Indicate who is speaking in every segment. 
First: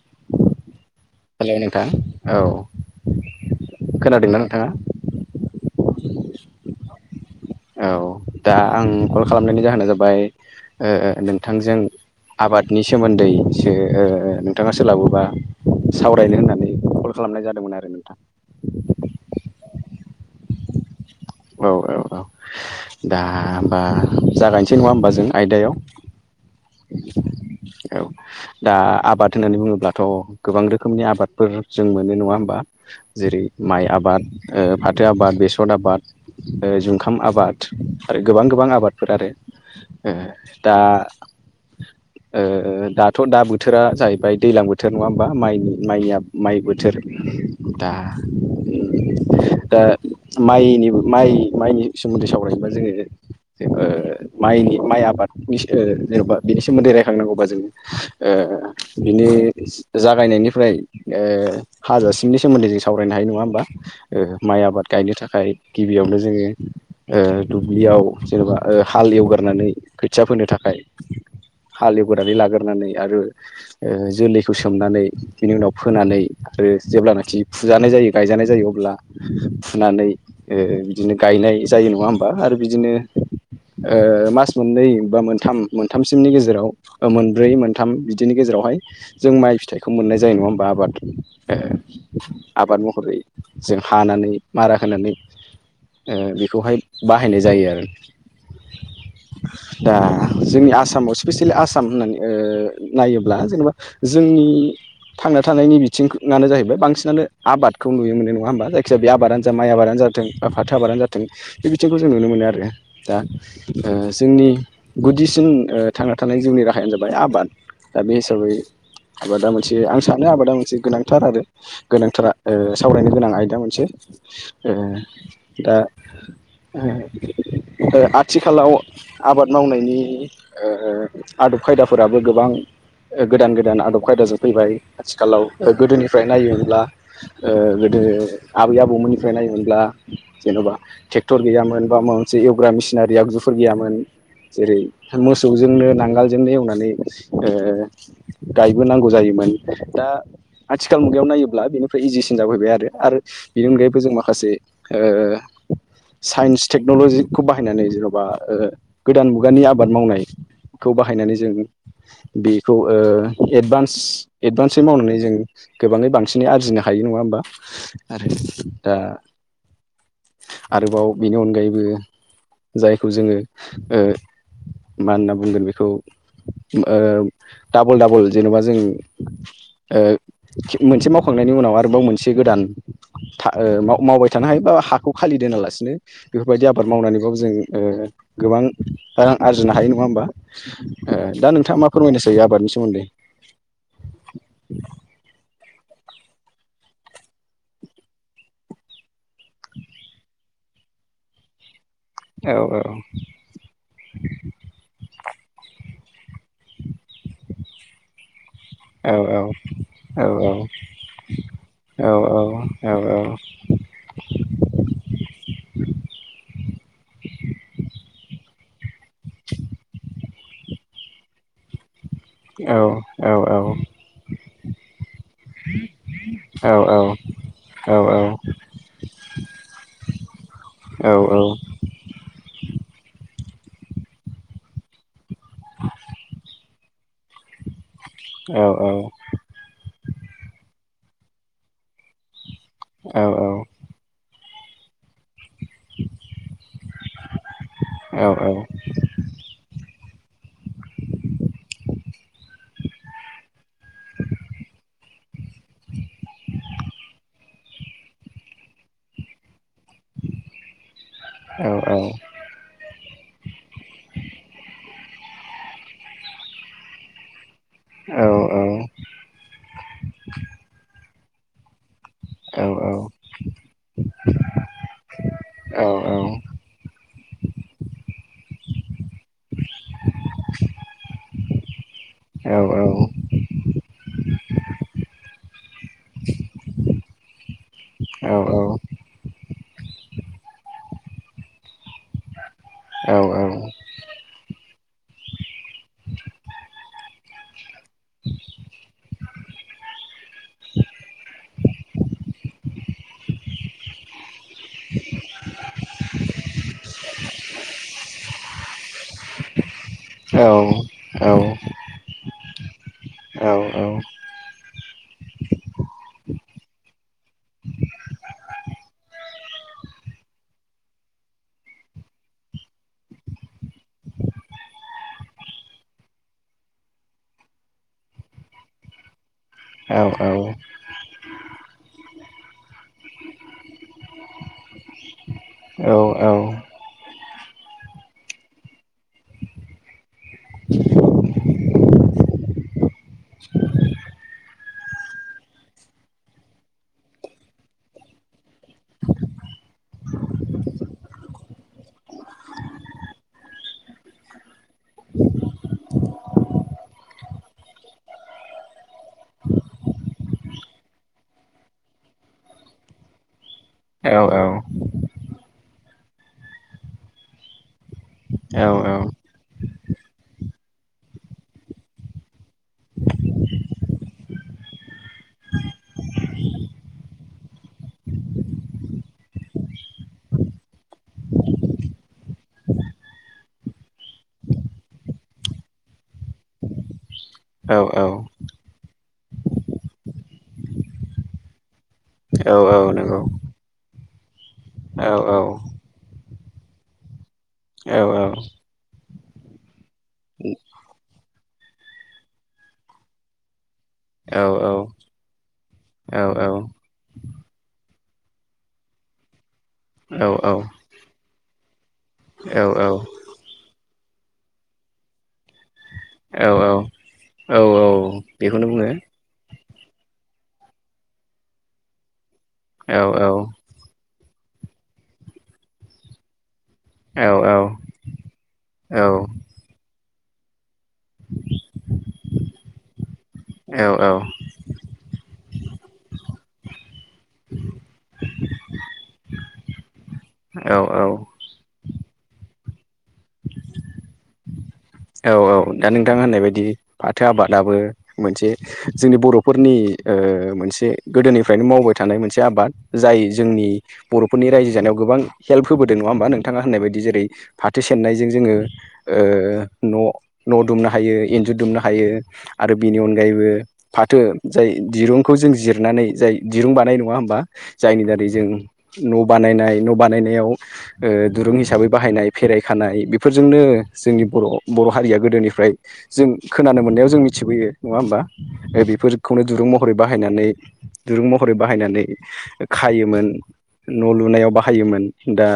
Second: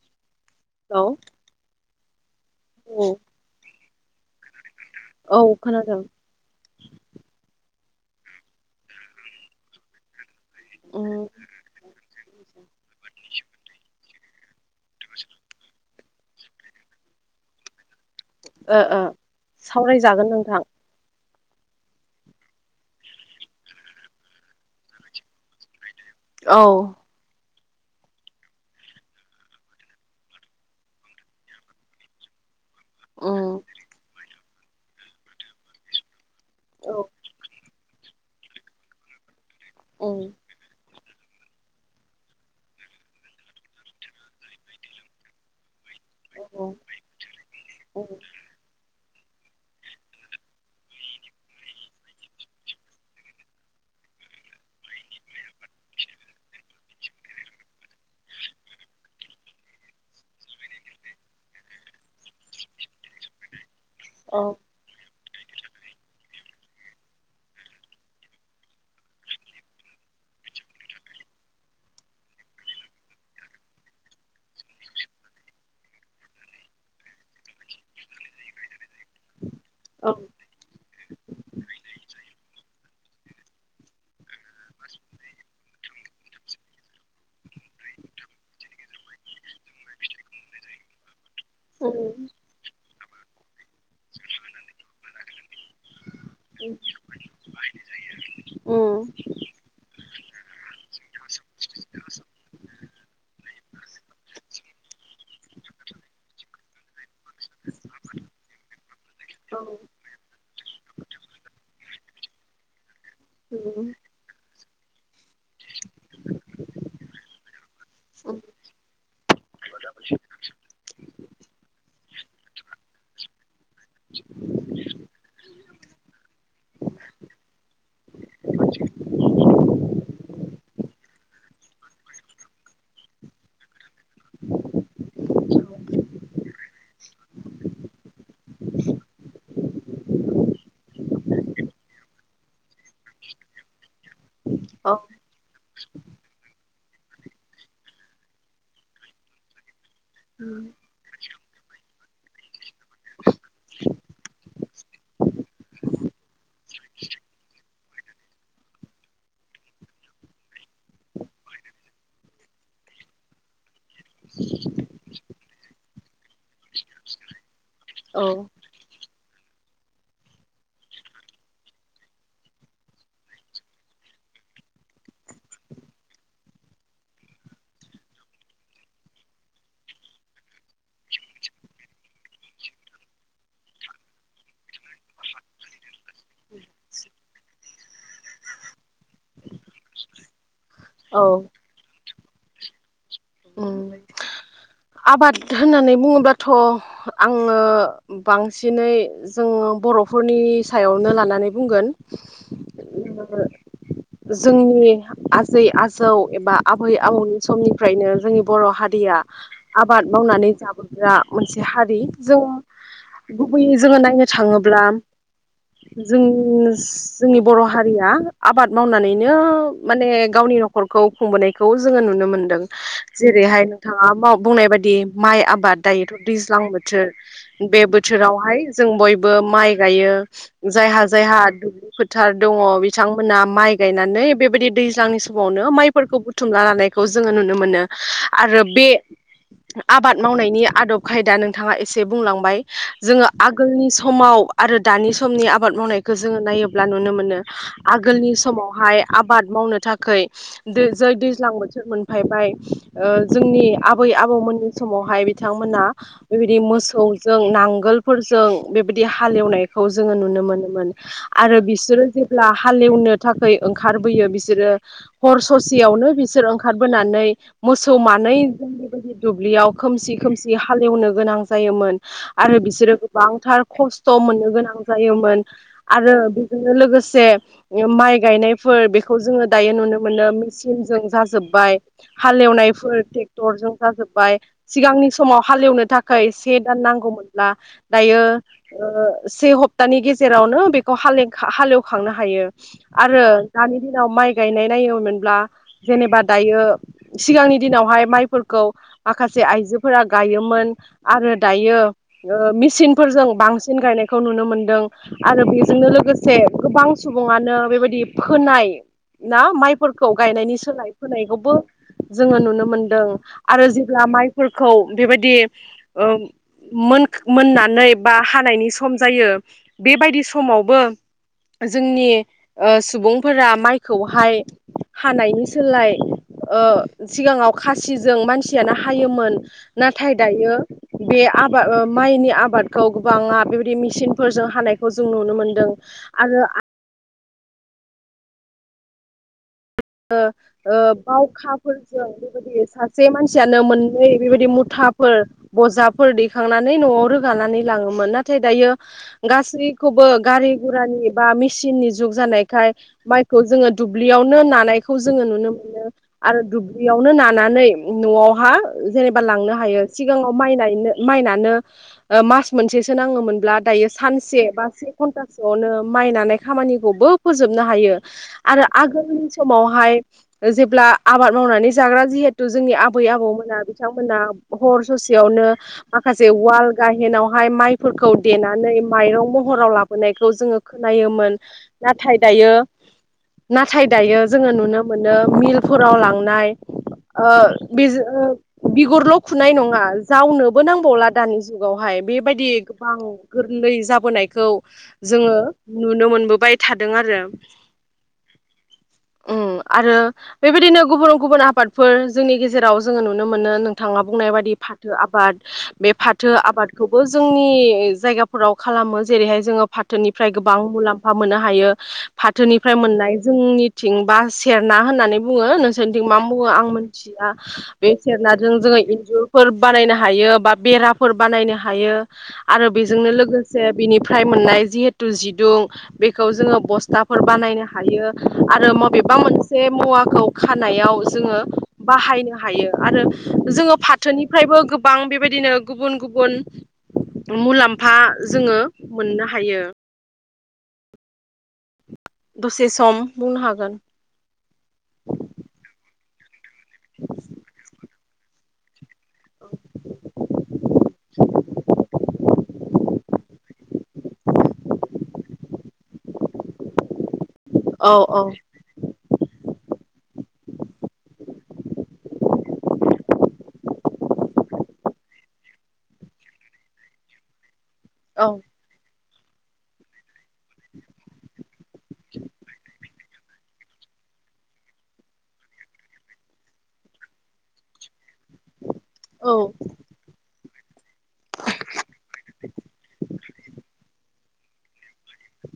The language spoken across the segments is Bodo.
Speaker 1: [inaudible]
Speaker 2: हेलौ
Speaker 1: हेलौ नोंथां औ
Speaker 2: औ
Speaker 1: खोनादोंना नोंथाङा?
Speaker 2: औ खोनादोंं।
Speaker 1: औ दा आं कल खालामनायनि जाहोना जाबाय ओ ओ
Speaker 2: उम
Speaker 1: नोंथांजों आबादनि सोमोन्दैसो ओ ओ नोंथाङा सोलाबोबा सावरायनो होननानै कल खालामनाय जादोंमोन आरो नोंथां।
Speaker 2: ओ ओ सावरायजागोन नोंथां।
Speaker 1: औ औ औ दा होमबा जागायनोसै नङा होमबा जों आयदायाव।
Speaker 2: औ।
Speaker 1: औ दा आबाद होननानै बुङोब्लाथ' गोबां रोखोमनि आबादफोर जों मोनो नङा होमबा
Speaker 2: उम
Speaker 1: जेरै माइ आबाद ओ फाथो आबाद बेसर आबाद। ओ जुंखाम आबाद आरो गोबां गोबां आबादफोर आरो ओ
Speaker 2: उम
Speaker 1: दा ओ दाथ' दा बोथोरा जाहैबाय दैलां बोथोर नङा होमबा माइनि। माइयानियाब माइ
Speaker 2: औ
Speaker 1: बोथोर दा
Speaker 2: औ उम
Speaker 1: दा माइनिबो माइ माइनि सोमोन्दै सावरायनोबब्ला जोङो बेबो माइनि माइ आबादनिसो जेन'बा बेनि सोमोन्दै रायखांनांगौबा जों ओ ओ बिनि जागायनायनिफ्राय ओ हाजासिमनि सोमोन्दै जों सावरायनो हायो नङा होमबा। ओ माइ आबाद गायनो थाखाय गिबियावनो जोङो ओ दुब्लियाव जेनेबा ओ हाल एवगारनानै खोथिया फोनो थाखाय हालेवदानै लागोरोनानै आरो ओ जोलैखौ सोमनानै बिनि उनाव फोनानै ओ जेब्लानोाखि फुजानाय जायो गायजानाय जायो अब्ला फुनानै ओ बिदिनो गायनाय जायो नङा होमबा आरो बिदिनो ओ मास मोननै बा मोनथाम मोनथामसिमनि गेजेराव मोनब्रै मोनथाम बिदिनि गेजेराव बेवहाय जों माइ फिथाइखौ मोननाय जायो नङा होमबा आबाद। ओं आबाद महरै जों हानानै मारा होनानै ओ बेखौहाय बाहायनाय जायो आरो। दा जोंनि आसामाव स्पेसियेलि आसाम होननानै ओ नायोब्ला जेनेबा जोंनि थांना थानायनि बिथिंनो जाहैबाय बांसिनानो आबादखौ नुनो मोन नङा होमबा जाय खि बे आबादानो जा माइ आबादानो जाथो फाथो आबादानो जाथों बे बिथिंखौ जों नुनो मोनो आरो। दा ओ जोंनि गुदिसिन ओ थांना थानाय जिउनि राहायानो जाबाय आबाद। दा बे हिसाबै आबादा मोनसे आं सानो आबादा मोनसे गोनांथार आरो। गोनांथारा ओ सावरायनो गोनां आयदा मोनसे ओ दा ओ ओ आथिखालाव आबाद मावनायनि ओ आदब खायदाफोराबो गोबां ओ गोदान गोदान आदब खायदाजों फैबाय आथिखालाव गोदोनिफ्राय नायोब्ला ओ गोदो ओ आबै आबौमोननिफ्राय नायोमोनब्ला जेन'बा ट्रेक्टर गैयामोन बा माबा मोनसे एवग्रा मेसिनारि आगजुफोर गैयामोन। जेरै
Speaker 2: औ
Speaker 1: मोसौजोंनो नांगोलजोंनो एवनानै ओ गायबोनांगौ जायोमोन दा आथिखाल मुगायाव नायो ब्ला बेनिफ्राय इजिसिन जाफैबाय आरो आरो बिनि अनगायैबो जों माखासे ओ साइन्स टेक्न'लजिखौ बाहायनानै जेन'बा ओ गोदान मुगानि आबाद मावनाय खौ बाहायनानै जों बेखौ ओ एदबान्स एडभान्सै मावनानै जों गोबाङै बांसिनै आरजिनो हा यो नङा होमबा।
Speaker 2: औ
Speaker 1: आरो दा आरोबाव बेनि अनगायैबो जायखौ जोङो ओ मा होनना बुंगोन बेखौ ओ डाबल डाबल जेनेबा जों ओ थिग मोनसे मावख' दैखांनायनि उनाव आरोबाव मोन गोदबाय था मावबाय खिथानो हायो बा हाखौ खालि दोनालासिनो बेफोरबायदि आबाद मावनानैबाबो जों ओ गोबां आ आं आरजिनो हायो नङा होमबा ओ
Speaker 2: औ
Speaker 1: दा नोंथाङा मा फोरमायनोसायो आबादनि सोमोन्दै
Speaker 2: उम आबाद होननानै बुङोबाथ' आङो बांसिनै जों बर'फोरनि बेनि सायावनो लानानै बुंगोन
Speaker 1: औ औ
Speaker 2: जोंनि आजै आजौ एबा आबै आबौनि समनिफ्रायनो जोंनि बर' हादिया
Speaker 1: नंगौ
Speaker 2: आबाद
Speaker 1: औ
Speaker 2: मावनानै जाबोग्रा मोनसे हारि जों
Speaker 1: औ
Speaker 2: गुबैयै जोङो नायनो थाङोब्ला जों जोंङस जोंनि बर' हारिया आबाद मावनानैनो माने गावनि न'खरखौ खुंबोनायखौ जोङो नुनो मोनदों। जेरैहाय नोंथाङा बाव बुंनाय बाददि माइ आबाद दायोथ' दैज्लां बोथोर बे बोथोर बेवावहाय जों बयबो माइ गायो जायहा
Speaker 1: औ
Speaker 2: जायहा दुब्लि फोथार दङ बिथांमोन माइ गायनानै बेबायदि दैज्लांनि समावनो माइफोरखौ बुथुमना लानायखौ जोङो नुनो मोनो। आरो बे आबाद मावनायनि आदब खायदा नोंथाङा एसे बुंलांबाय। जोङो आगोलनि समाव आरो दानि समनि आ आबाद मावनायखौ जोङो नायोब्ला नुनो मोनो आगोलनि समावहाय आबाद मावनो थाखै दै जै दैज्लां बोथोर मोनफैबाय। समावहाय बिथांमोना बेबायदि मोसौजों नांगोलफोरजों बेबायदि हालेवनाय खौ जोङो नुनो मोनोमोन आरो बिसोरो जेब्ला हालेवनो थाखै ओंखारबोयो बिसोरो हर ससेयावनो बिसोर ओंखारबोनानै मोसौ मानै जों बेबायदि दुब्लियाव खोमसि खोमसि हालेवनो गोनां जायोमोन। आरो बिसोरो गोबांथार खस्थ' मोननो गोनां जायोमोन आरो बेजोंनो लोगोसे बियो माइ गायनायफोर बेखौ जोङो दायो नुनो मोनो मेचनजों जाजोब्बाय। हालेवनायफोर ट्रेक्टरजों जाजोबबाय सिगांनि समाव हालेवनो थाखाय से दान नांगौमोनब्ला दायो ओ से हप्तानि गेजेरावनो बेखौ हाले हालेवखांनो हायो। आरो दानि दिनाव माइ गायनाय नायोमोनब्ला जेनेबा दायो सिगांनि दिनावहाय माइफोरखौ माखासे आइजोफोरा गायोमोन आरो दायो ओ मेसिनफोरजों बांसिन गायनायखौ नुनो मोनो। दों आरो बेजोंनो लोगोसे गोबां सुबुङानो बेबायदि फोनाय ना माइफोरखौ गायनायनि सोलाय फोनायखौबो जोङो नुनो मोनदों आरो जेब्ला माइफोरखौ बेबायदि ओ मोनक मोननानै बा हानायनि सम जायो बेबायदि समावबो जोंनि ओ सुबुंफोरा माइखौहाय हानायनि सोलाय ओ सिगाङाव खासिजों मानसियानो हायोमोन नाथाय दायो बे आबा ओ माइनि आबादखौ गोबाङा बेबायदि मेचिनफोरजों हानायखौ जों नुनो मोनदों। आरो
Speaker 1: [inaudible]
Speaker 2: ओ ओ बावखाफोरजों बेबायदि सासे मानसियानो मोननै बेबायदि मुथा फोर बजाफोर दैखांनानै न'आव रोगानानै लाङोमोन नाथाय दायो गासै खौबो गारि गुरानि बा मेसिननि जुग जानायखाय माइखौ जोङो दुब्लियावनो नानाय खौ जोङो नुनो मोनो आरो दुब्लियावनो नानानै न'आवहा जेनेबा लांनो हायो सिगाङाव माइ नायनो माइ नानो ओ मास मोनसेसो नाङोमोनब्ला दायो सानसे बा से घन्टासोआवनो माइनानाय खामानिखौबो फोजोबनो हायो आरो आगोलनि समावहाय जेब्ला आबाद मावनानै जाग्रा जिहेथु जोंनि आबै आबौमोना बिथांमोना हर ससेयावनो माखासे वाल गाहेनावहाय माइफोरखौ देनानै माइरं महराव लाबोनायखौ जोङो खोनायोमोन नाथाय दायो नाथाय दायो जोङो नुनो मोनो मिलफोराव लांनाय ओ बेजोओ बिगुरल' खुनाय नङा जावनोबो नांबावला दानि जुगावहाय बेबायदि गोबां गोरलै जाबोनायखौ जोङो नुनो मोनबोबाय थादों आरो
Speaker 1: औ
Speaker 2: उम आरो बेबायदिनो गुबुन- गुबुन आबादफोर जोंनि गेजेराव जोङो नुनो मोनो नोंथाङा बुंनाय बायदि फाथो आबाद बे
Speaker 1: औ
Speaker 2: फाथो
Speaker 1: औ
Speaker 2: आबादखौबो जोंनि जायगाफोराव खालामो जेरैहाय जोङो
Speaker 1: औ
Speaker 2: फाथोनिफ्राय
Speaker 1: औ
Speaker 2: गोबां मुलाम्फा मोननो हायो फाथोनिफ्राय मोननाय
Speaker 1: औ
Speaker 2: जोंनि थिं बा सेरना होननानै बुङो नोंसोरनिथिं मा बुङो
Speaker 1: औ
Speaker 2: आं मिथिया
Speaker 1: औ औ
Speaker 2: बे सेरनाजों
Speaker 1: बेखौनो
Speaker 2: जोङो
Speaker 1: बुङो
Speaker 2: इन्जुरफोर बानायनो हायो बा बेराफोर बानायनो हायो आरो
Speaker 1: औ
Speaker 2: बेजोंनो
Speaker 1: औ
Speaker 2: लोगोसे बिनिफ्राय मोननाय जिहेथु जिदुं बेखौ जोङो बस्थाफोर
Speaker 1: औ
Speaker 2: बानायनो हायो आरो
Speaker 1: औ
Speaker 2: मबेबा मोनसे मुवाखौ खानायाव जोङो बाहायनो हायो आरो जोङो फाथोनिफ्रायबो गोबां बेबायदिनो गुबुन- गुबुन मुलाम्फा जोङो मोननो हायो
Speaker 1: औ औ
Speaker 2: दसे सम बुंनो हागोन
Speaker 1: औ औ दा नोंथां होननाय बायदि फाथो आबादाबो मोनसे जोंनि बर'फोरनि ओ मोनसे गोदोनिफ्रायनो मावबाय थानाय मोनसे आबाद जाय जोंनि बर'फोरनि रायजो जानायाव गोबां हेल्प होबोदों नङा होमबा नोंथाङा होननाय बायदि जेरै फाथो
Speaker 2: औ औ
Speaker 1: सेरनायजों जोङो ओ न' न' दुमनो हायो इन्जुर दुमनो हायो आरो बेनि अनगायैबो फाथो जाय दिरुंखौ जों जिरनानै जाय दिरुं बानायो नङा होमबा जायनि
Speaker 2: औ
Speaker 1: दारै जों न' बानाय- न' बानाय आव ओ दुरुं हिसाबै बाहायनाय फेरायखानाय बेफोरजोंनो जोंनि बर'- बर' हारिया गोदोनिफ्राय जों खोनानो मोननायाव जों मिथिबोयो नङा होमबा ओ
Speaker 2: औ
Speaker 1: बेफोरखौनो दिरुं महरै बाहायनानै दुरुं महरै बाहायनानै खायोमोन न' लुनायाव बाहायोमोन दा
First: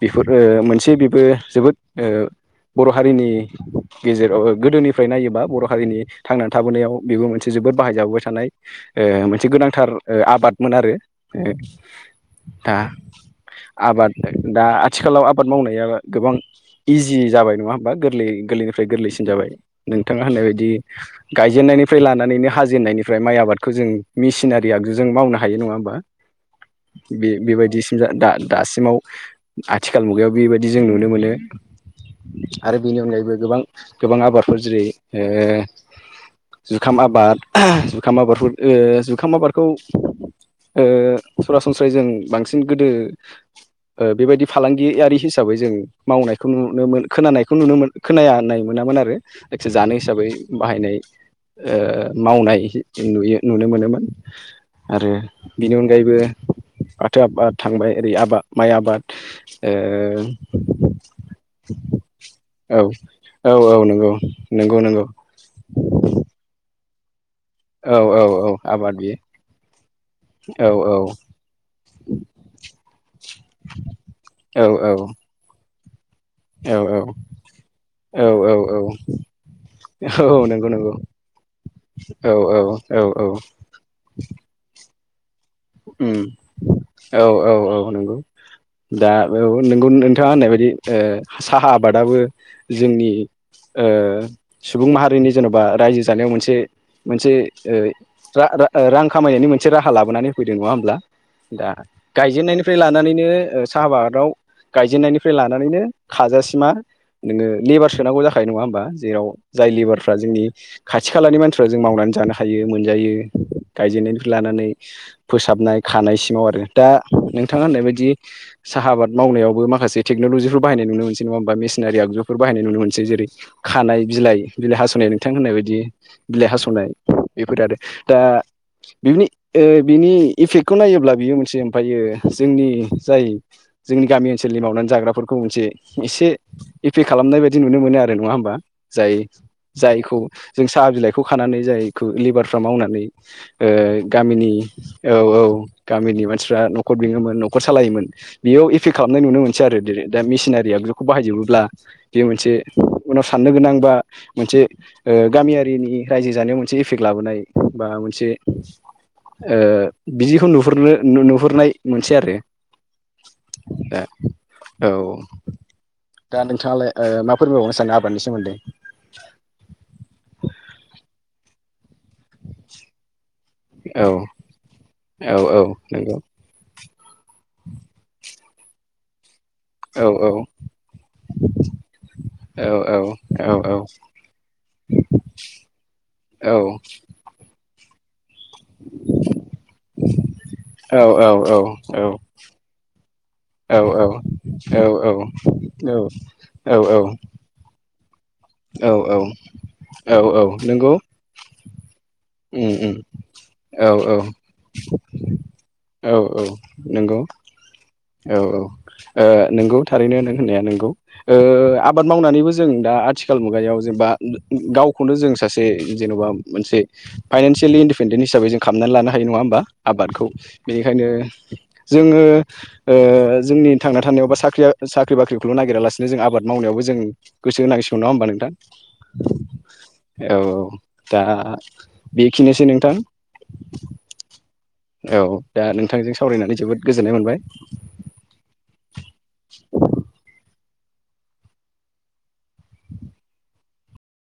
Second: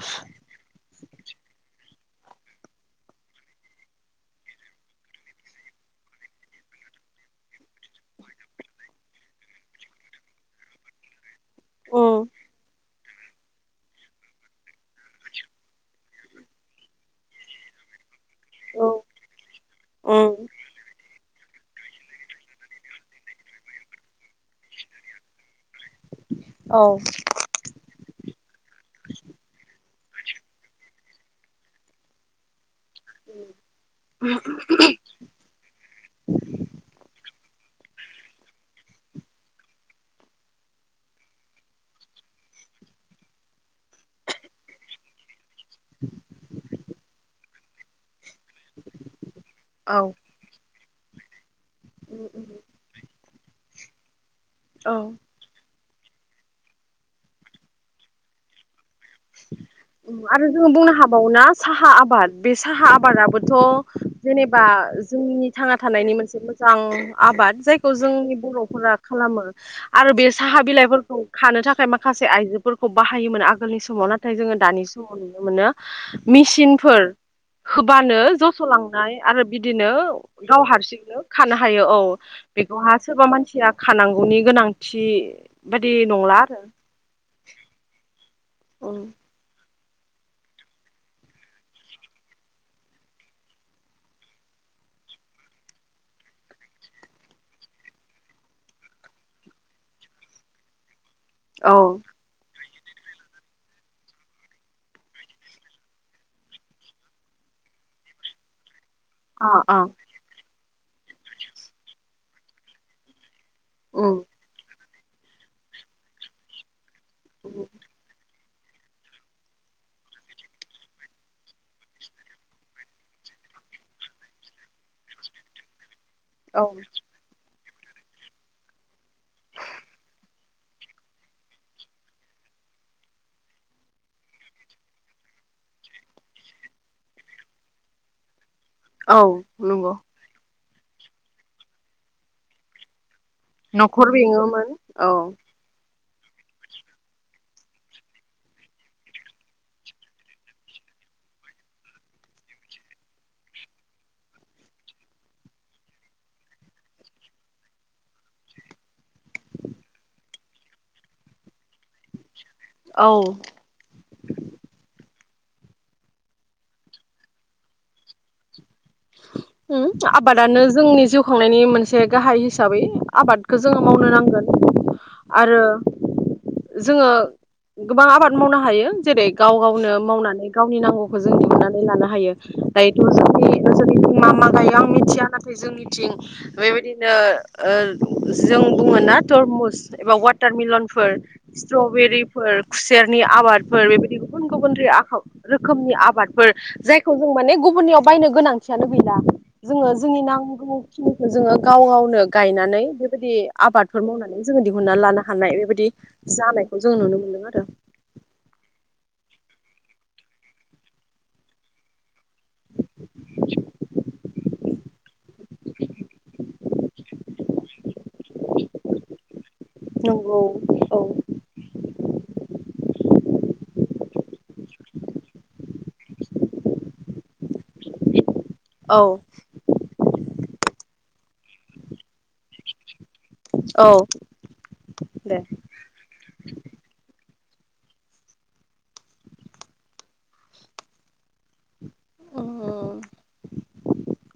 Speaker 1: बेफोर ओ मोनसे बेबो जोबोद ओ बर' हारिनि गेजेराव गोदोनिफ्राय नायोबा बर' हारिनि थांनानै थाबोनायाव बेबो मोनसे जोबोद बाहायजाबोबाय थानाय ओ मोनसे गोनांथार ओ आबादमोन आरो ओ
Speaker 2: उम
Speaker 1: दा [inaudible] आबाद दा आथिखालाव आबाद मावनाया गोबां इजि जाबाय नङा होमबा गोरलै गोरलैनिफ्राय गोरलैसिन जाबाय नोंथाङा होननाय
Speaker 2: उम
Speaker 1: बायदि गायजेननायनिफ्राय लानानैनो हाजेननायनिफ्राय माइ आबादखौ जों मेसिनारि आगजुजों मावना नङा होमबा
Speaker 2: औ
Speaker 1: बे -बेबायदिसिम दा- दासिमाव आथिखाल मुगायाव बेबायदि जों नुनो मोनो आरो बेनि अनगायैबो गोबां- गोबां आबादफोर जेरै ओ जुखाम आबाद जुखाम आबादफोर ओ जुखाम आबादखौ ओ सरासनस्रायै जों बांसिन गोदो ओ बेबायदि फालांगियारि हिसाबै हिसाबै जों मावनायखौ नुनो मोन खोनानायखौ नुनो मोन खोनाया नाय मोनामोन आरो जायखिजाया जानो
Speaker 2: औ
Speaker 1: हिसाबै बाहायनाय ओ
Speaker 2: उम उम
Speaker 1: मावनाय नुयो नुनो मोनोमोन
Speaker 2: औ
Speaker 1: आरो बिनि उनाव अनगायैबो फाथो आबाद थांबाय ओरै आबाद माइ आबाद
Speaker 2: आरो जोङो बुंनो हाबावओ ना साहा आबाद बे साहा
Speaker 1: ओ
Speaker 2: साहा
Speaker 1: औ औ औ
Speaker 2: आबादाबोथ'
Speaker 1: नंगौ
Speaker 2: जेनेबा
Speaker 1: नंगौ नंगौ
Speaker 2: जोंनि थांना थानायनि मोनसे मोजां आबाद जायखौ
Speaker 1: औ औ
Speaker 2: जोंनि
Speaker 1: औ आबाद
Speaker 2: बर'फोरा
Speaker 1: बियो
Speaker 2: खालामो आरो बे साहा
Speaker 1: औ
Speaker 2: बिलाइफोरखौ खानो थाखाय माखासे माखासे आइजोफोरखौ बाहायोमोन आगोलनि समाव नाथाय जोङो
Speaker 1: औ
Speaker 2: दानि समाव नुनो मोनो
Speaker 1: औ औ
Speaker 2: मेसिनफोर होबानो
Speaker 1: औ
Speaker 2: जस'
Speaker 1: औ
Speaker 2: लांनाय आरो बिदिनो
Speaker 1: औ
Speaker 2: गाव
Speaker 1: नंगौ नंगौ
Speaker 2: हारसिंनो खानो हायो औ
Speaker 1: औ
Speaker 2: बेखौहा
Speaker 1: औ औ
Speaker 2: सोरबा मानसिया खानांगौनि गोनांथि बादि
Speaker 1: उम
Speaker 2: नंला आरो
Speaker 1: औ औ औ नंगौ दा बे नोंगौ नोंथाङा होननाय बायदि ओ साहा आबादाबो जोंनि ओ सुबुं माहारिनि जेन'बा रायजो जानायाव मोनसे मोनसे ओ रां खामायनायनि मोनसे राहा लाबोनानै फैदों नङा होमब्ला दा
Speaker 2: औ
Speaker 1: गायजेननायनि फ्राय लानानैनो साहा आबादाव गायजेननायनिफ्राय लानानैनो खाजासिमा नोङो लेबार सोनांगौ जाखायो नङा होमबा? जेराव
Speaker 2: अ
Speaker 1: जाय
Speaker 2: अ
Speaker 1: लेबारफ्रा जोंनि खाथि खालानि मानसिफ्रा जों मावनानै जानो हायो मोनजायो। गायजेननायनिफ्राय लानानै फोसाबनाय खानाय सिमाव आरो दा नोंथाङा होननायबायदि साहा आबाद मावनायावबो माखासे टेगन'लजिफोर बाहायनाय नुनो मोनसै नङा होमबा मेसिनारि आगजुफोर बाहायनाय नुनो मोनसै जेरै खानाय बिलाइ बिलाइ हास'नाय नोंथां होननाय बायदि बिलाइ
Speaker 2: औ
Speaker 1: हास'नाय बेफोरो आरो दा बिनो ओ बिनि इफेक्टखौ नायोब्ला बियो मोनसे ओमफ्रायो जोंनि जाय जोंनि गामि ओनसोलनि मावनानै जाग्राफोरखौ मोनसे एसे एफेक खालामनाय बायदि नुनो मोनो आरो नङा होमबा?
Speaker 2: औ
Speaker 1: जाय
Speaker 2: नंगौ
Speaker 1: जायखौ जों साहा बिलाइखौ खानानै जायखौ लेबारफ्रा मावनानै ओ
Speaker 2: न'खर
Speaker 1: गामिनि
Speaker 2: बेङोमोन
Speaker 1: औ औ गामिनि मानसिफ्रा न'खर बेङोमोन न'खर सालायोमोन बेयाव इफेक्ट खालामनाय नुनो मोनसै आरो दा मिसिनारिया बिखौ बाहायजोबोब्ला बेयो मोनसे उनाव साननो गोनां बा मोनसे गामियारिनि रायजो जानायाव मोनसे एफेक्ट लाबोनाय बा मोनसे ओ बिदिखौ नुहुरनो नुहुरनाय मोनसेै आरो।
Speaker 2: औ
Speaker 1: ए औ दा नोंथाङालाय ओ मा फोरमायबावनो सानो आबादनि सोमोन्दै
Speaker 2: उम आबादानो जोंनि जिउ खुंनायनि मोनस से गाहाय हिसाबै आबादखौ जोङो
Speaker 1: औ
Speaker 2: मावनो नांगोन
Speaker 1: औ
Speaker 2: आरो
Speaker 1: औ नंगौ
Speaker 2: जोङो गोबां आबाद मावनो हायो जेरै गाव गावनो
Speaker 1: औ औ
Speaker 2: मावनानै गावनि नांगौखौ जों दिहुननानै लानो हायो
Speaker 1: औ औ
Speaker 2: दायोथ'
Speaker 1: औ
Speaker 2: जोंनि
Speaker 1: औ
Speaker 2: नोंसोरनिथिं मा मा गायो आं मिथिया नाथाय जोंनिथिं बेबायदिनो ओ जों बुङो ना तरमुस एबा वाटारमेलनफोर स्ट्रबेरिफोर खुसेर नि आबादफोर
Speaker 1: औ
Speaker 2: बेबायदि गुबुन गुबुन
Speaker 1: औ
Speaker 2: रोखोमनि आबादफोर जायखौ जों माने गुबुननियाव बायनो गोनांथियानो गैला जोङो जोंनि
Speaker 1: औ औ नंगौ
Speaker 2: नांगौखिनिखौ जोङो गाव गावनो
Speaker 1: उम
Speaker 2: गायनानै
Speaker 1: उम
Speaker 2: बेबायदि
Speaker 1: औ
Speaker 2: आबादफोर
Speaker 1: औ
Speaker 2: मावनानै जोङो दिहुनना लानो हानाय बेबायदि
Speaker 1: औ औ
Speaker 2: जानायखौ जों नुनो
Speaker 1: नंगौ
Speaker 2: मोनो। मोनदों आरो
Speaker 1: औ औ ओ नंगौ थारैनो नों होननाया नोंगौ ओ आबाद मावनानैबो जों दा आथिखाल मुगायाव जेनेबा गावखौनो जों सासे जेन'बा मोनसे फाइनान्सियेलि इन्दिपेन्डेन्ट हिसाबै जों खालामनानै लानो हायो नङा होमबा आबादखौ
Speaker 2: नंगौ औ
Speaker 1: बेनिखायनो जों जोङो ओ जोंनि थांना थानायावबा साख्रि बाख्रिखौल' नागिरालासिनो जों आबाद मावनायावबो जों गोसो होनांसिगौ। नङा होमबो नोंथां
Speaker 2: औ
Speaker 1: औ औ दा बेखिनिसै नोंथां।
Speaker 2: औ
Speaker 1: औ
Speaker 2: दे
Speaker 1: दा नोंथांजों सावरायनानै जोबोद गोजोननाय मोनबाय। [inaudible]
Speaker 2: अ